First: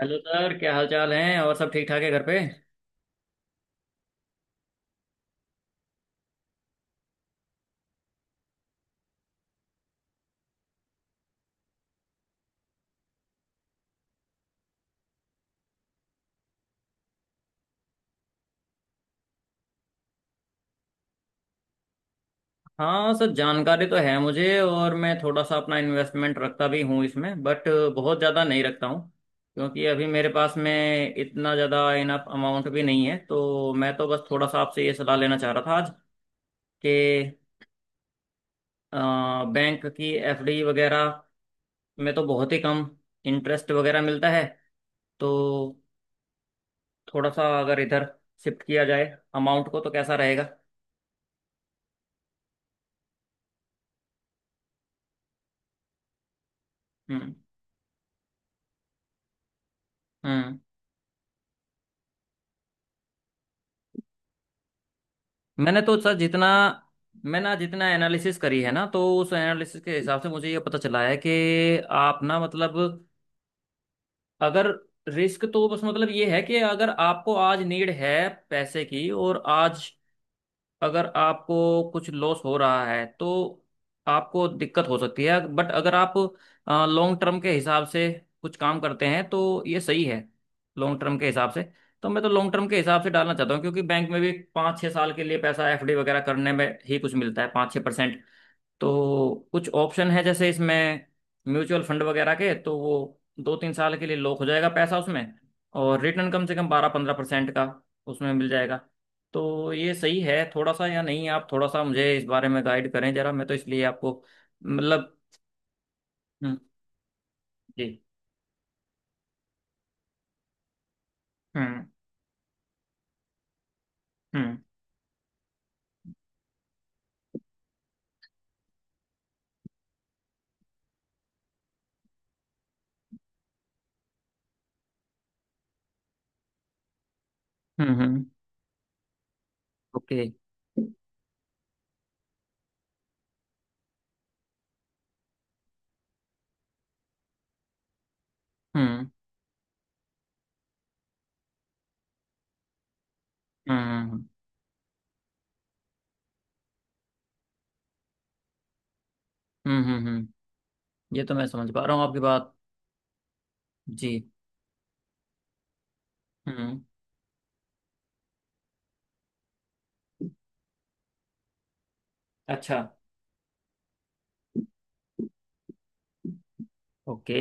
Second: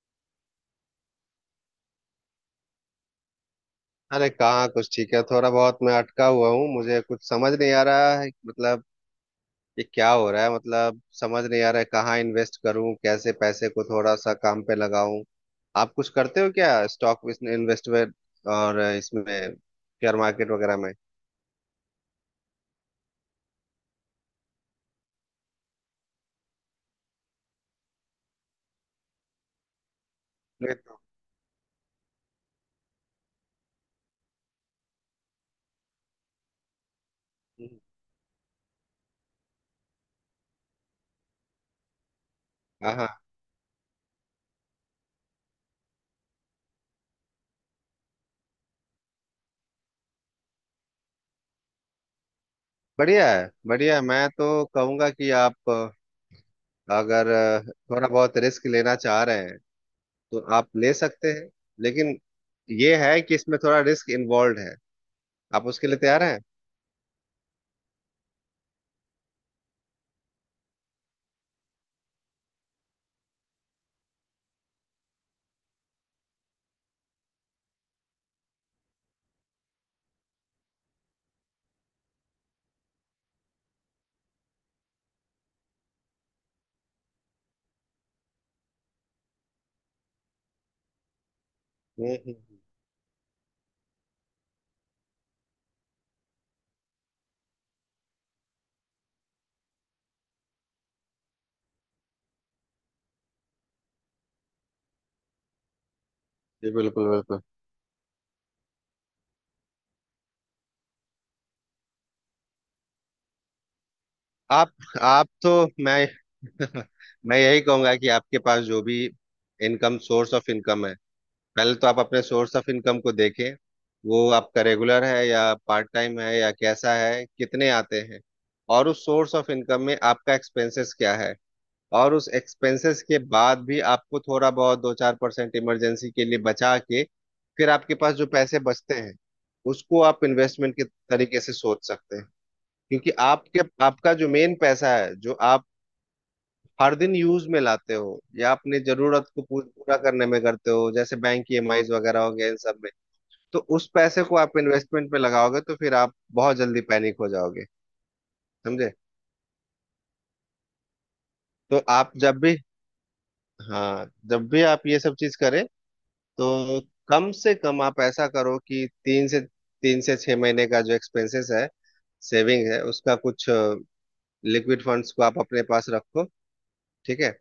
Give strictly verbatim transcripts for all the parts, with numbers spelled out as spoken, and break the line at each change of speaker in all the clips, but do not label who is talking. Hello sir. क्या हाल चाल है? और सब ठीक ठाक है घर पे?
अरे कहाँ। कुछ ठीक है, थोड़ा बहुत मैं अटका हुआ हूँ। मुझे कुछ समझ नहीं आ रहा है, मतलब ये क्या हो रहा है। मतलब समझ नहीं आ रहा है, कहाँ इन्वेस्ट करूँ, कैसे पैसे को थोड़ा सा काम पे लगाऊं। आप कुछ करते हो क्या? Stock, investment? और इसमें शेयर मार्केट वगैरह में?
हाँ सर, जानकारी तो है मुझे, और मैं थोड़ा सा अपना इन्वेस्टमेंट रखता भी हूँ इसमें, बट बहुत ज़्यादा नहीं रखता हूँ। क्योंकि अभी मेरे पास
नहीं तो।
में इतना ज़्यादा इनफ अमाउंट भी नहीं है, तो मैं तो बस थोड़ा सा आपसे ये सलाह लेना चाह रहा था आज, कि
हम्म।
बैंक की एफ डी वगैरह में तो बहुत ही कम
हाँ हाँ।
इंटरेस्ट वगैरह मिलता है। तो थोड़ा सा अगर इधर शिफ्ट किया जाए अमाउंट को तो कैसा रहेगा?
बढ़िया है, बढ़िया है। मैं तो कहूँगा कि आप अ, अगर
हम्म।
अ, थोड़ा बहुत रिस्क लेना चाह रहे हैं तो
हम्म।
आप ले सकते हैं। लेकिन ये है कि इसमें थोड़ा रिस्क इन्वॉल्व है। आप
मैंने
उसके
तो
लिए
सर
तैयार हैं?
जितना, मैंने जितना एनालिसिस करी है ना, तो उस एनालिसिस के हिसाब से मुझे ये पता चला है कि आप ना, मतलब अगर, रिस्क तो बस मतलब ये है कि अगर आपको आज नीड है पैसे की, और आज अगर आपको कुछ लॉस हो रहा है तो आपको दिक्कत हो सकती है। बट अगर आप लॉन्ग टर्म के हिसाब से कुछ काम करते हैं तो ये सही है, लॉन्ग टर्म के हिसाब से। तो
हम्म,
मैं तो
हम्म,
लॉन्ग
हम्म।
टर्म के हिसाब से डालना चाहता हूँ, क्योंकि बैंक में भी पाँच छः साल के लिए पैसा एफडी वगैरह करने में ही कुछ मिलता है, पाँच छः परसेंट। तो कुछ ऑप्शन है जैसे इसमें म्यूचुअल फंड वगैरह के, तो वो दो तीन साल के लिए लॉक हो जाएगा पैसा उसमें, और रिटर्न कम से कम
जी,
बारह
बिल्कुल
पंद्रह
बिल्कुल।
परसेंट का उसमें मिल जाएगा। तो ये सही है थोड़ा सा या नहीं? आप थोड़ा सा मुझे इस बारे में गाइड करें जरा, मैं तो इसलिए आपको,
आप
मतलब।
आप तो मैं
हम्म।
मैं यही कहूंगा
जी।
कि आपके पास जो भी इनकम, सोर्स ऑफ इनकम है, पहले
हम्म।
तो आप अपने सोर्स ऑफ इनकम को देखें। वो
हम्म।
आपका रेगुलर है या पार्ट टाइम है या कैसा है, कितने आते हैं। और उस सोर्स ऑफ इनकम में आपका एक्सपेंसेस क्या है। और उस एक्सपेंसेस के बाद भी आपको थोड़ा बहुत दो चार परसेंट इमरजेंसी के लिए बचा के, फिर
हम्म।
आपके पास
हम्म।
जो पैसे बचते हैं उसको
ओके।
आप इन्वेस्टमेंट के तरीके से सोच सकते हैं। क्योंकि आपके, आपका जो मेन पैसा है जो आप हर दिन यूज में लाते हो या अपने
हम्म।
जरूरत को पू- पूरा करने में करते हो, जैसे बैंक की ईएमआईज वगैरह हो गया, इन सब में तो
हम्म।
उस पैसे
हम्म।
को आप इन्वेस्टमेंट में लगाओगे तो फिर आप बहुत जल्दी पैनिक हो जाओगे। समझे?
हम्म। हम्म। ये तो मैं समझ
तो
पा रहा हूँ
आप
आपकी
जब
बात।
भी, हाँ
जी।
जब भी आप ये सब चीज करें
हम्म।
तो कम से कम आप ऐसा करो कि तीन से तीन से छह महीने का जो एक्सपेंसेस है, सेविंग
अच्छा।
है, उसका कुछ लिक्विड फंड्स को आप अपने पास रखो। ठीक है?
ओके।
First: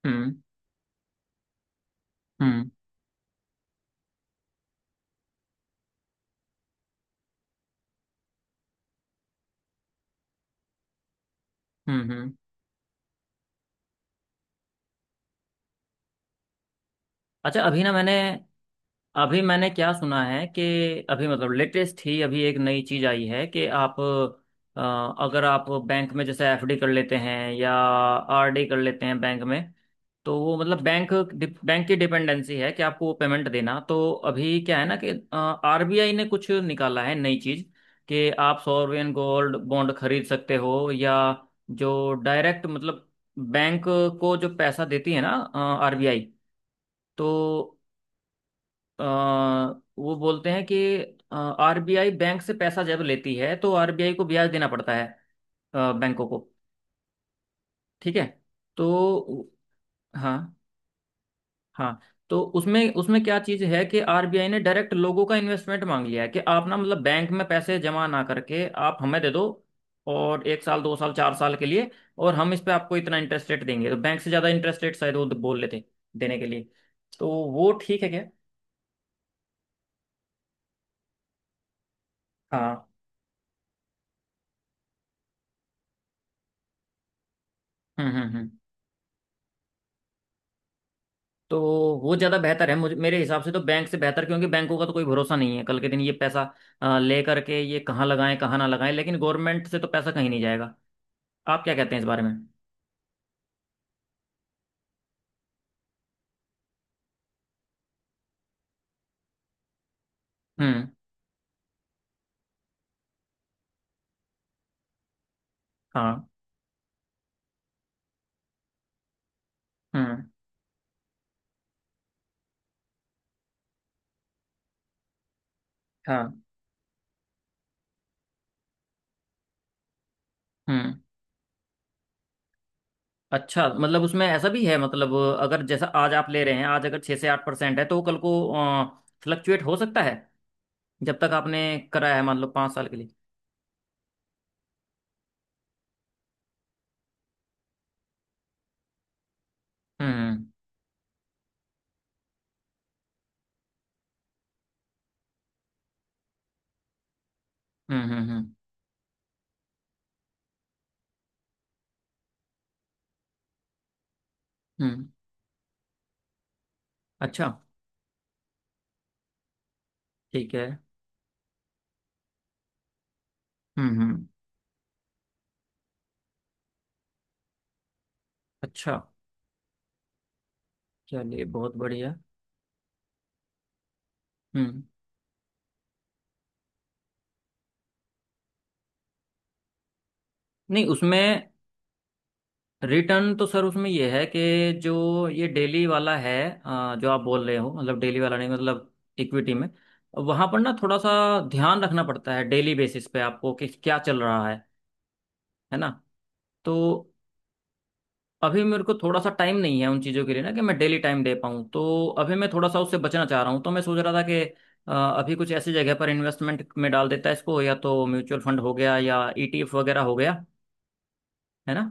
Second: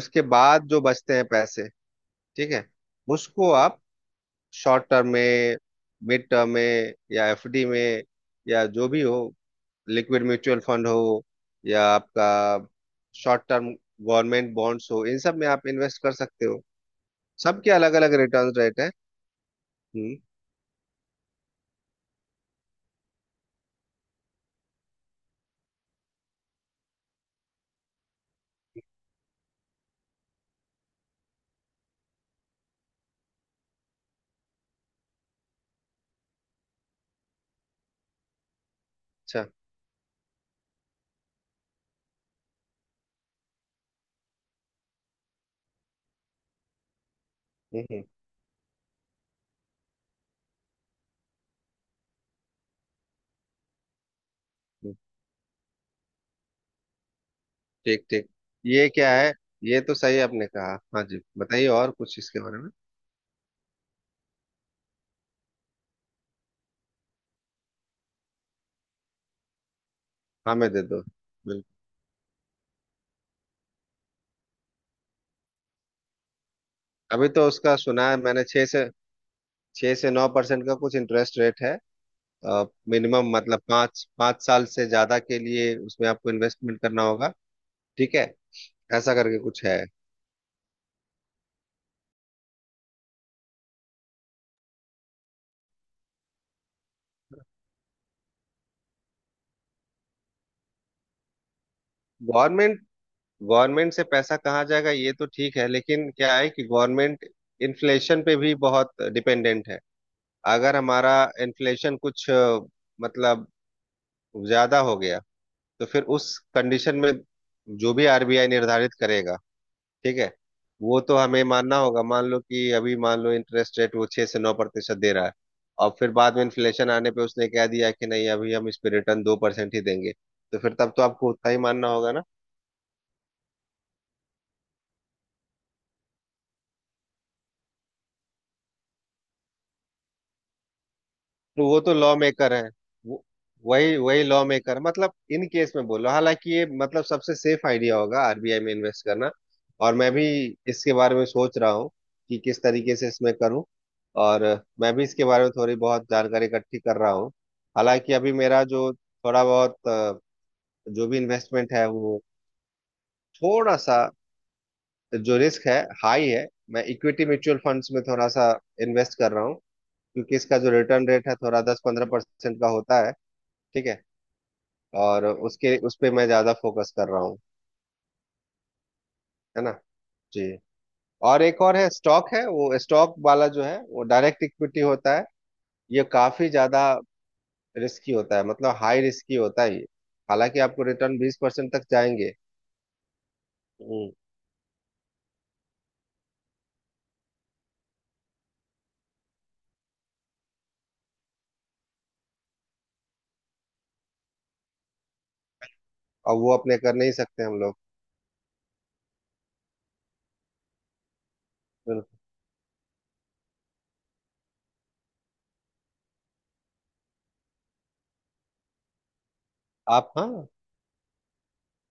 उसके
हम्म।
बाद जो बचते हैं पैसे, ठीक है,
हम्म।
उसको आप शॉर्ट टर्म में, मिड टर्म में या एफडी में या जो भी हो, लिक्विड म्यूचुअल फंड हो या
हम्म। हम्म।
आपका शॉर्ट टर्म गवर्नमेंट बॉन्ड्स हो, इन सब में आप इन्वेस्ट कर सकते हो।
अच्छा,
सबके
अभी ना
अलग
मैंने
अलग रिटर्न रेट है।
अभी मैंने क्या
हम्म।
सुना है कि अभी मतलब लेटेस्ट ही अभी एक नई चीज आई है कि आप अ, अगर आप बैंक में जैसे एफ डी कर लेते हैं या आर डी कर लेते हैं बैंक में, तो वो मतलब बैंक बैंक की डिपेंडेंसी है कि आपको वो पेमेंट देना। तो अभी क्या है ना कि आर बी आई ने कुछ निकाला है नई चीज, कि आप सॉवरेन
अच्छा।
गोल्ड बॉन्ड खरीद सकते हो, या जो डायरेक्ट मतलब बैंक को जो पैसा देती है ना, आर बी आई, तो
हम्म, हम्म,
अ, वो बोलते हैं कि आरबीआई बैंक से पैसा जब लेती है तो आर बी आई को ब्याज देना
हम्म,
पड़ता है, अ, बैंकों को।
ठीक
ठीक है?
ठीक। ये क्या है?
तो
ये तो सही आपने
हाँ,
कहा। हाँ जी, बताइए और
हाँ।
कुछ इसके
तो
बारे में।
उसमें उसमें क्या चीज़ है कि आरबीआई ने डायरेक्ट लोगों का इन्वेस्टमेंट मांग लिया है कि आप ना मतलब बैंक में पैसे जमा ना करके आप हमें दे दो, और
हाँ,
एक
मैं
साल
दे
दो
दो
साल चार साल
बिल्कुल।
के लिए, और हम इस पे आपको इतना इंटरेस्ट रेट देंगे, तो बैंक से ज़्यादा इंटरेस्ट रेट शायद वो बोल लेते देने के लिए।
अभी
तो
तो
वो
उसका
ठीक है
सुना है
क्या?
मैंने छह से छह से नौ परसेंट का कुछ इंटरेस्ट रेट है।
हाँ।
मिनिमम मतलब पाँच पाँच साल से ज्यादा के लिए उसमें आपको इन्वेस्टमेंट करना होगा।
हम्म।
ठीक
हम्म।
है,
हम्म।
ऐसा करके कुछ है।
तो वो ज़्यादा बेहतर है, मुझे मेरे हिसाब से तो बैंक से बेहतर, क्योंकि बैंकों का तो कोई भरोसा नहीं है, कल के दिन ये पैसा अ, ले करके ये कहाँ लगाएं कहाँ ना लगाएं, लेकिन गवर्नमेंट से तो पैसा कहीं नहीं जाएगा। आप क्या कहते हैं इस बारे में?
गवर्नमेंट गवर्नमेंट से पैसा कहाँ जाएगा, ये तो ठीक है, लेकिन क्या है कि गवर्नमेंट इन्फ्लेशन पे भी बहुत डिपेंडेंट है। अगर
हम्म।
हमारा इन्फ्लेशन कुछ अ, मतलब ज्यादा हो गया तो फिर
हाँ।
उस कंडीशन में जो भी आरबीआई निर्धारित करेगा, ठीक
हम्म।
है, वो तो हमें मानना होगा। मान लो कि अभी, मान लो इंटरेस्ट रेट वो छह से नौ प्रतिशत दे रहा है और फिर बाद
हाँ।
में इन्फ्लेशन आने पे उसने कह दिया कि नहीं, अभी हम इस पे रिटर्न दो परसेंट ही देंगे, तो फिर तब
हम्म।
तो आपको उतना ही मानना होगा ना।
अच्छा, मतलब उसमें ऐसा भी है, मतलब अगर जैसा आज आप ले रहे हैं, आज अगर छः से आठ परसेंट है, तो वो कल को फ्लक्चुएट हो सकता है जब तक आपने
तो वो तो
कराया
लॉ
है, मान लो
मेकर है।
पाँच साल के लिए।
वो- वही वही लॉ मेकर, मतलब इन केस में बोल रहा हूँ। हालांकि ये मतलब सबसे सेफ आइडिया होगा आरबीआई में इन्वेस्ट करना, और मैं भी
हम्म।
इसके बारे में सोच रहा हूँ कि किस तरीके से इसमें करूँ, और मैं भी इसके बारे में थोड़ी बहुत जानकारी इकट्ठी कर रहा हूँ।
हम्म।
हालांकि
हम्म।
अभी
हम्म।
मेरा जो थोड़ा बहुत अ, जो भी इन्वेस्टमेंट है वो थोड़ा सा,
हम्म।
जो रिस्क है हाई है। मैं इक्विटी
अच्छा।
म्यूचुअल फंड्स में थोड़ा सा इन्वेस्ट कर रहा हूँ, क्योंकि
ठीक
इसका
है।
जो रिटर्न रेट है थोड़ा दस पंद्रह परसेंट का होता है। ठीक
हम्म।
है।
हम्म।
और उसके, उस पे मैं ज्यादा फोकस कर रहा हूँ।
अच्छा।
है ना। जी। और
चलिए,
एक
बहुत
और है,
बढ़िया।
स्टॉक है, वो स्टॉक वाला जो है वो डायरेक्ट इक्विटी
हम्म।
होता है। ये काफी ज्यादा रिस्की होता है, मतलब हाई रिस्की होता है ये। हालांकि आपको
नहीं,
रिटर्न बीस
उसमें
परसेंट तक जाएंगे।
रिटर्न तो सर उसमें ये
हम्म,
है कि जो ये डेली वाला है, अ, जो आप बोल रहे हो, मतलब डेली वाला नहीं, मतलब इक्विटी में, वहां पर ना थोड़ा सा ध्यान रखना पड़ता है डेली बेसिस पे आपको कि क्या चल रहा है है ना?
और वो
तो
अपने कर नहीं सकते हम लोग।
अभी मेरे को थोड़ा सा टाइम नहीं है उन चीज़ों के लिए ना, कि मैं डेली टाइम दे पाऊँ। तो
बिल्कुल।
अभी मैं थोड़ा सा उससे बचना चाह रहा हूँ, तो मैं सोच रहा था कि अ, अभी कुछ ऐसी जगह पर इन्वेस्टमेंट में डाल देता है इसको, या तो म्यूचुअल फंड हो गया या ई टी एफ वगैरह
आप,
हो गया,
हाँ,
है ना?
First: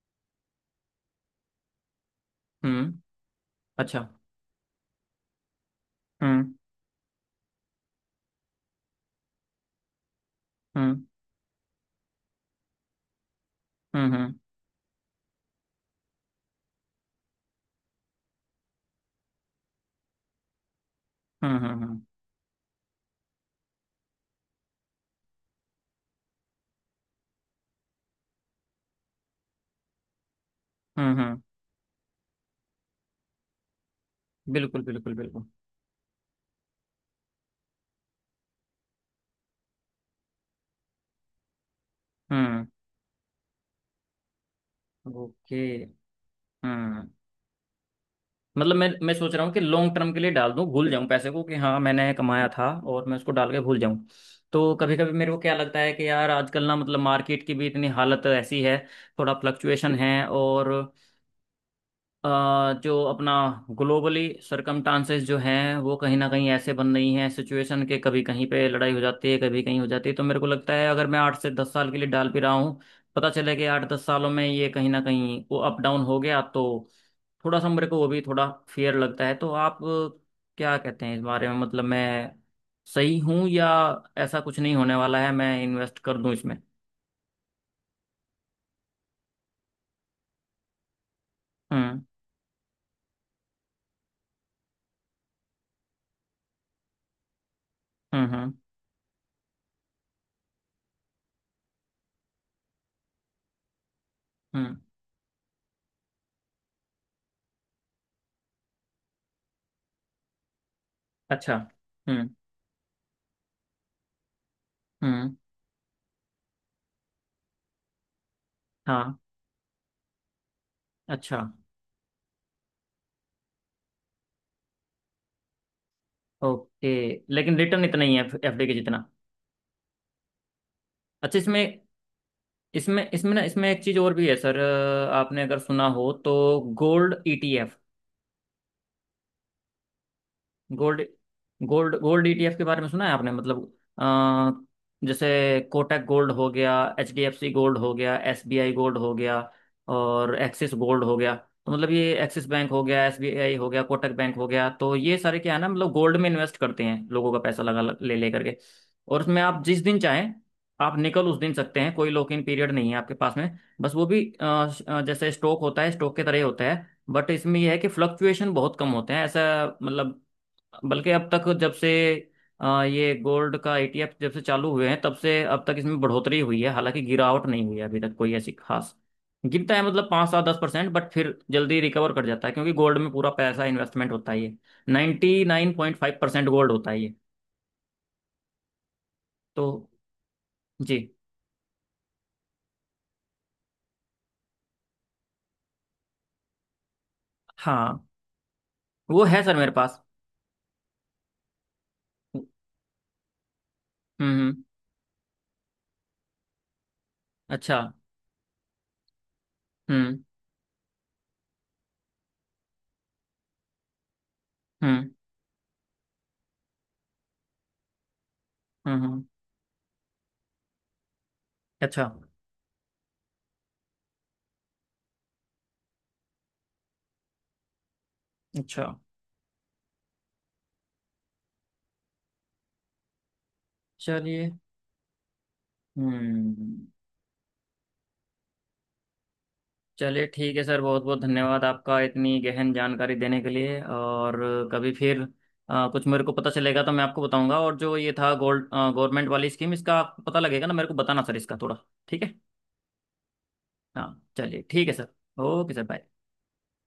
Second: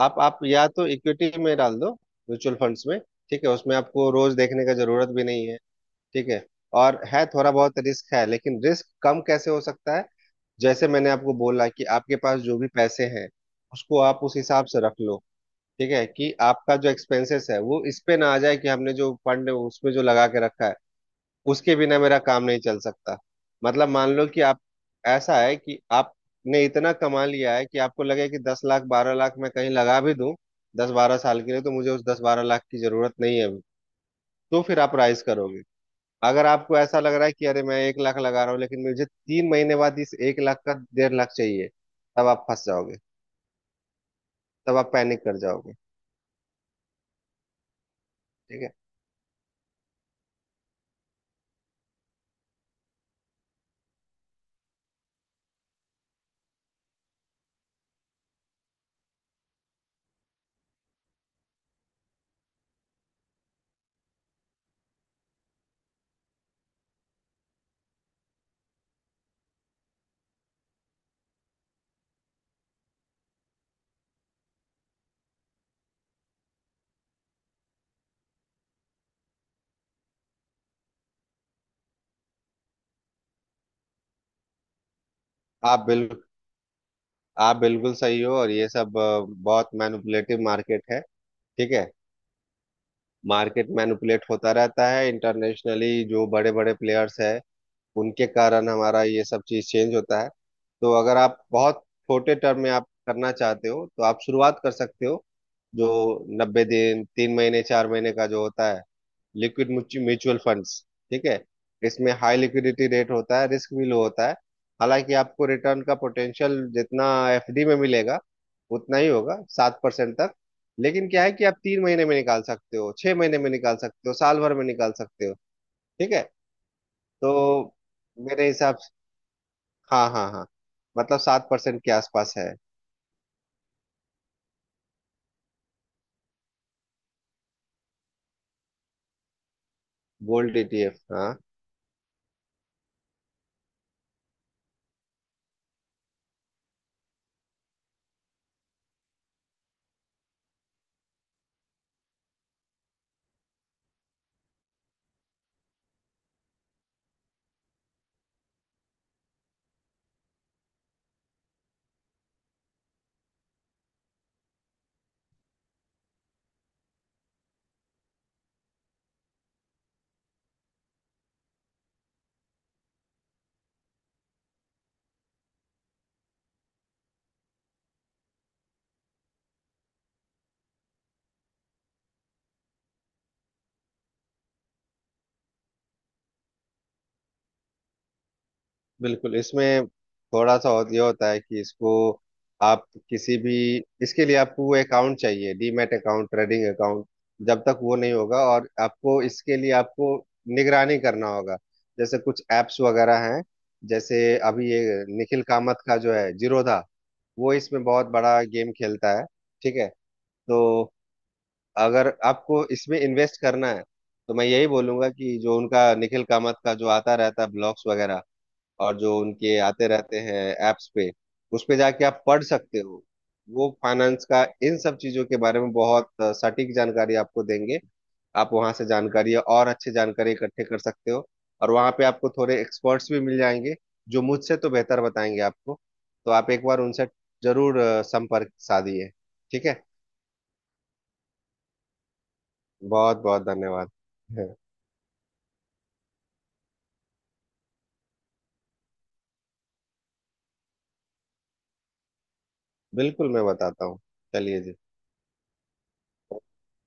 आप आप या तो इक्विटी में डाल दो, म्यूचुअल फंड्स
हम्म।
में। ठीक है, उसमें
अच्छा।
आपको रोज देखने का जरूरत भी नहीं है। ठीक है।
हम्म।
और है थोड़ा बहुत रिस्क है, लेकिन रिस्क कम कैसे हो सकता है, जैसे
हम्म।
मैंने आपको बोला कि आपके पास जो भी पैसे हैं उसको
हम्म।
आप उस
हम्म।
हिसाब से रख लो। ठीक है कि आपका जो एक्सपेंसेस है वो इस पे ना आ जाए कि हमने जो फंड उसमें जो लगा के रखा है
हम्म।
उसके
हम्म।
बिना
हम्म।
मेरा काम नहीं चल सकता। मतलब मान लो कि आप, ऐसा है कि आपने इतना कमा लिया है कि आपको लगे कि दस लाख बारह लाख मैं कहीं लगा भी दूं दस बारह
हम्म।
साल
हम्म।
के लिए, तो मुझे उस दस बारह लाख की जरूरत नहीं है अभी। तो फिर
बिल्कुल,
आप
बिल्कुल,
राइज
बिल्कुल।
करोगे। अगर आपको ऐसा लग रहा है कि अरे मैं एक लाख लगा रहा हूँ लेकिन मुझे तीन महीने बाद इस एक लाख का डेढ़ लाख चाहिए, तब आप फंस
हम्म।
जाओगे, तब आप पैनिक कर
ओके।
जाओगे।
हम्म।
ठीक है?
मतलब मैं मैं सोच रहा हूँ कि लॉन्ग टर्म के लिए डाल दूँ, भूल जाऊँ पैसे को कि हाँ मैंने कमाया था, और मैं उसको डाल के भूल जाऊँ। तो कभी कभी मेरे को क्या लगता है कि यार आजकल ना, मतलब मार्केट की भी इतनी हालत ऐसी है, थोड़ा फ्लक्चुएशन है, और अ, जो अपना ग्लोबली सरकमस्टांसेस जो हैं वो कहीं ना कहीं ऐसे बन रही हैं सिचुएशन के, कभी कहीं पे लड़ाई हो जाती है कभी कहीं हो जाती है। तो मेरे को लगता है अगर मैं आठ से दस साल के लिए डाल भी रहा हूँ, पता चले कि आठ दस सालों में ये कहीं ना कहीं वो अप डाउन हो गया तो, थोड़ा सा मेरे को वो भी थोड़ा फेयर लगता है। तो आप क्या कहते हैं इस बारे में, मतलब मैं सही हूँ, या ऐसा कुछ नहीं होने वाला है, मैं
आप
इन्वेस्ट कर
बिल्कुल
दूँ इसमें?
आप बिल्कुल सही हो, और ये सब अ, बहुत मैनिपुलेटिव मार्केट है। ठीक है।
हम्म।
मार्केट मैनिपुलेट होता रहता है, इंटरनेशनली जो बड़े बड़े प्लेयर्स है उनके
हम्म। हम्म।
कारण हमारा ये सब चीज चेंज होता है। तो अगर आप बहुत छोटे टर्म में आप करना चाहते हो तो आप शुरुआत कर
हम्म।
सकते हो जो नब्बे दिन, तीन महीने, चार महीने का जो होता है, लिक्विड म्यूचुअल फंड्स। ठीक है।
अच्छा।
इसमें
हम्म।
हाई लिक्विडिटी रेट होता है, रिस्क भी लो होता है। हालांकि
हम्म।
आपको रिटर्न का पोटेंशियल जितना एफडी में मिलेगा उतना ही
हाँ।
होगा, सात परसेंट तक। लेकिन क्या है
अच्छा।
कि आप तीन महीने में निकाल सकते हो, छह महीने में निकाल सकते हो, साल भर में निकाल सकते हो। ठीक है।
ओके। लेकिन
तो
रिटर्न इतना ही है
मेरे
एफ डी के
हिसाब,
जितना?
हाँ हाँ हाँ, मतलब
अच्छा।
सात
इसमें,
परसेंट के आसपास है।
इसमें इसमें ना, इसमें एक चीज और भी है सर, अ, आपने अगर सुना हो तो gold E T F.
Gold ETF,
gold,
हाँ,
gold gold E T F के बारे में सुना है आपने? मतलब आ, जैसे कोटक गोल्ड हो गया, H D F C gold हो गया, एस बी आई गोल्ड हो गया, और एक्सिस गोल्ड हो गया। तो मतलब ये एक्सिस बैंक हो गया, एस बी आई हो गया, कोटक बैंक हो गया, तो ये सारे क्या है ना, मतलब गोल्ड में इन्वेस्ट करते हैं लोगों का पैसा लगा, ले ले करके। और उसमें आप जिस दिन चाहें आप निकल उस दिन सकते हैं, कोई लॉक इन पीरियड नहीं है आपके पास में। बस वो भी अ, अ, जैसे स्टॉक होता है, स्टॉक के तरह ही होता है, बट इसमें यह है कि फ्लक्चुएशन बहुत कम होते हैं ऐसा, मतलब बल्कि अब तक जब से, अ, ये गोल्ड का ए टी एफ जब से चालू हुए हैं तब से अब तक इसमें बढ़ोतरी हुई है, हालांकि गिरावट नहीं हुई है अभी तक कोई ऐसी खास। गिरता है मतलब पाँच सात दस परसेंट, बट फिर जल्दी रिकवर कर जाता है, क्योंकि गोल्ड में पूरा पैसा इन्वेस्टमेंट होता ही है, ninety nine point five percent gold होता ही है।
बिल्कुल।
तो
इसमें थोड़ा सा और
जी।
ये होता है कि इसको आप किसी भी, इसके लिए आपको वो अकाउंट चाहिए, डीमैट अकाउंट, ट्रेडिंग अकाउंट। जब तक वो
हाँ,
नहीं होगा, और आपको
वो है सर
इसके
मेरे
लिए
पास।
आपको निगरानी करना होगा, जैसे कुछ
हम्म।
एप्स वगैरह हैं, जैसे
हम्म।
अभी ये निखिल कामत का जो है जीरोधा, वो
अच्छा।
इसमें बहुत बड़ा गेम खेलता है। ठीक है।
हम्म।
तो अगर आपको इसमें इन्वेस्ट करना है तो मैं यही बोलूंगा
हम्म।
कि जो उनका निखिल कामत का जो आता रहता है ब्लॉग्स वगैरह और
हम्म।
जो
हम्म।
उनके आते रहते हैं एप्स पे, उस पे
अच्छा।
जाके आप पढ़ सकते हो। वो फाइनेंस का इन सब चीजों के बारे में बहुत सटीक जानकारी आपको देंगे। आप वहां
अच्छा।
से जानकारी और अच्छे जानकारी इकट्ठे कर सकते हो। और वहां पे आपको थोड़े एक्सपर्ट्स भी मिल जाएंगे जो
चलिए।
मुझसे तो बेहतर बताएंगे आपको। तो आप एक बार
हम्म।
उनसे जरूर अ, संपर्क साधिए। ठीक है।
चलिए ठीक है सर, बहुत बहुत धन्यवाद आपका इतनी गहन जानकारी
बहुत
देने
बहुत
के लिए।
धन्यवाद।
और कभी फिर अ, कुछ मेरे को पता चलेगा तो मैं आपको बताऊंगा, और जो ये था गोल्ड गवर्नमेंट वाली स्कीम इसका आपको पता लगेगा ना मेरे को बताना सर इसका थोड़ा। ठीक है।
बिल्कुल, मैं बताता हूँ।
हाँ
चलिए
चलिए,
जी।
ठीक है सर। Okay sir, bye.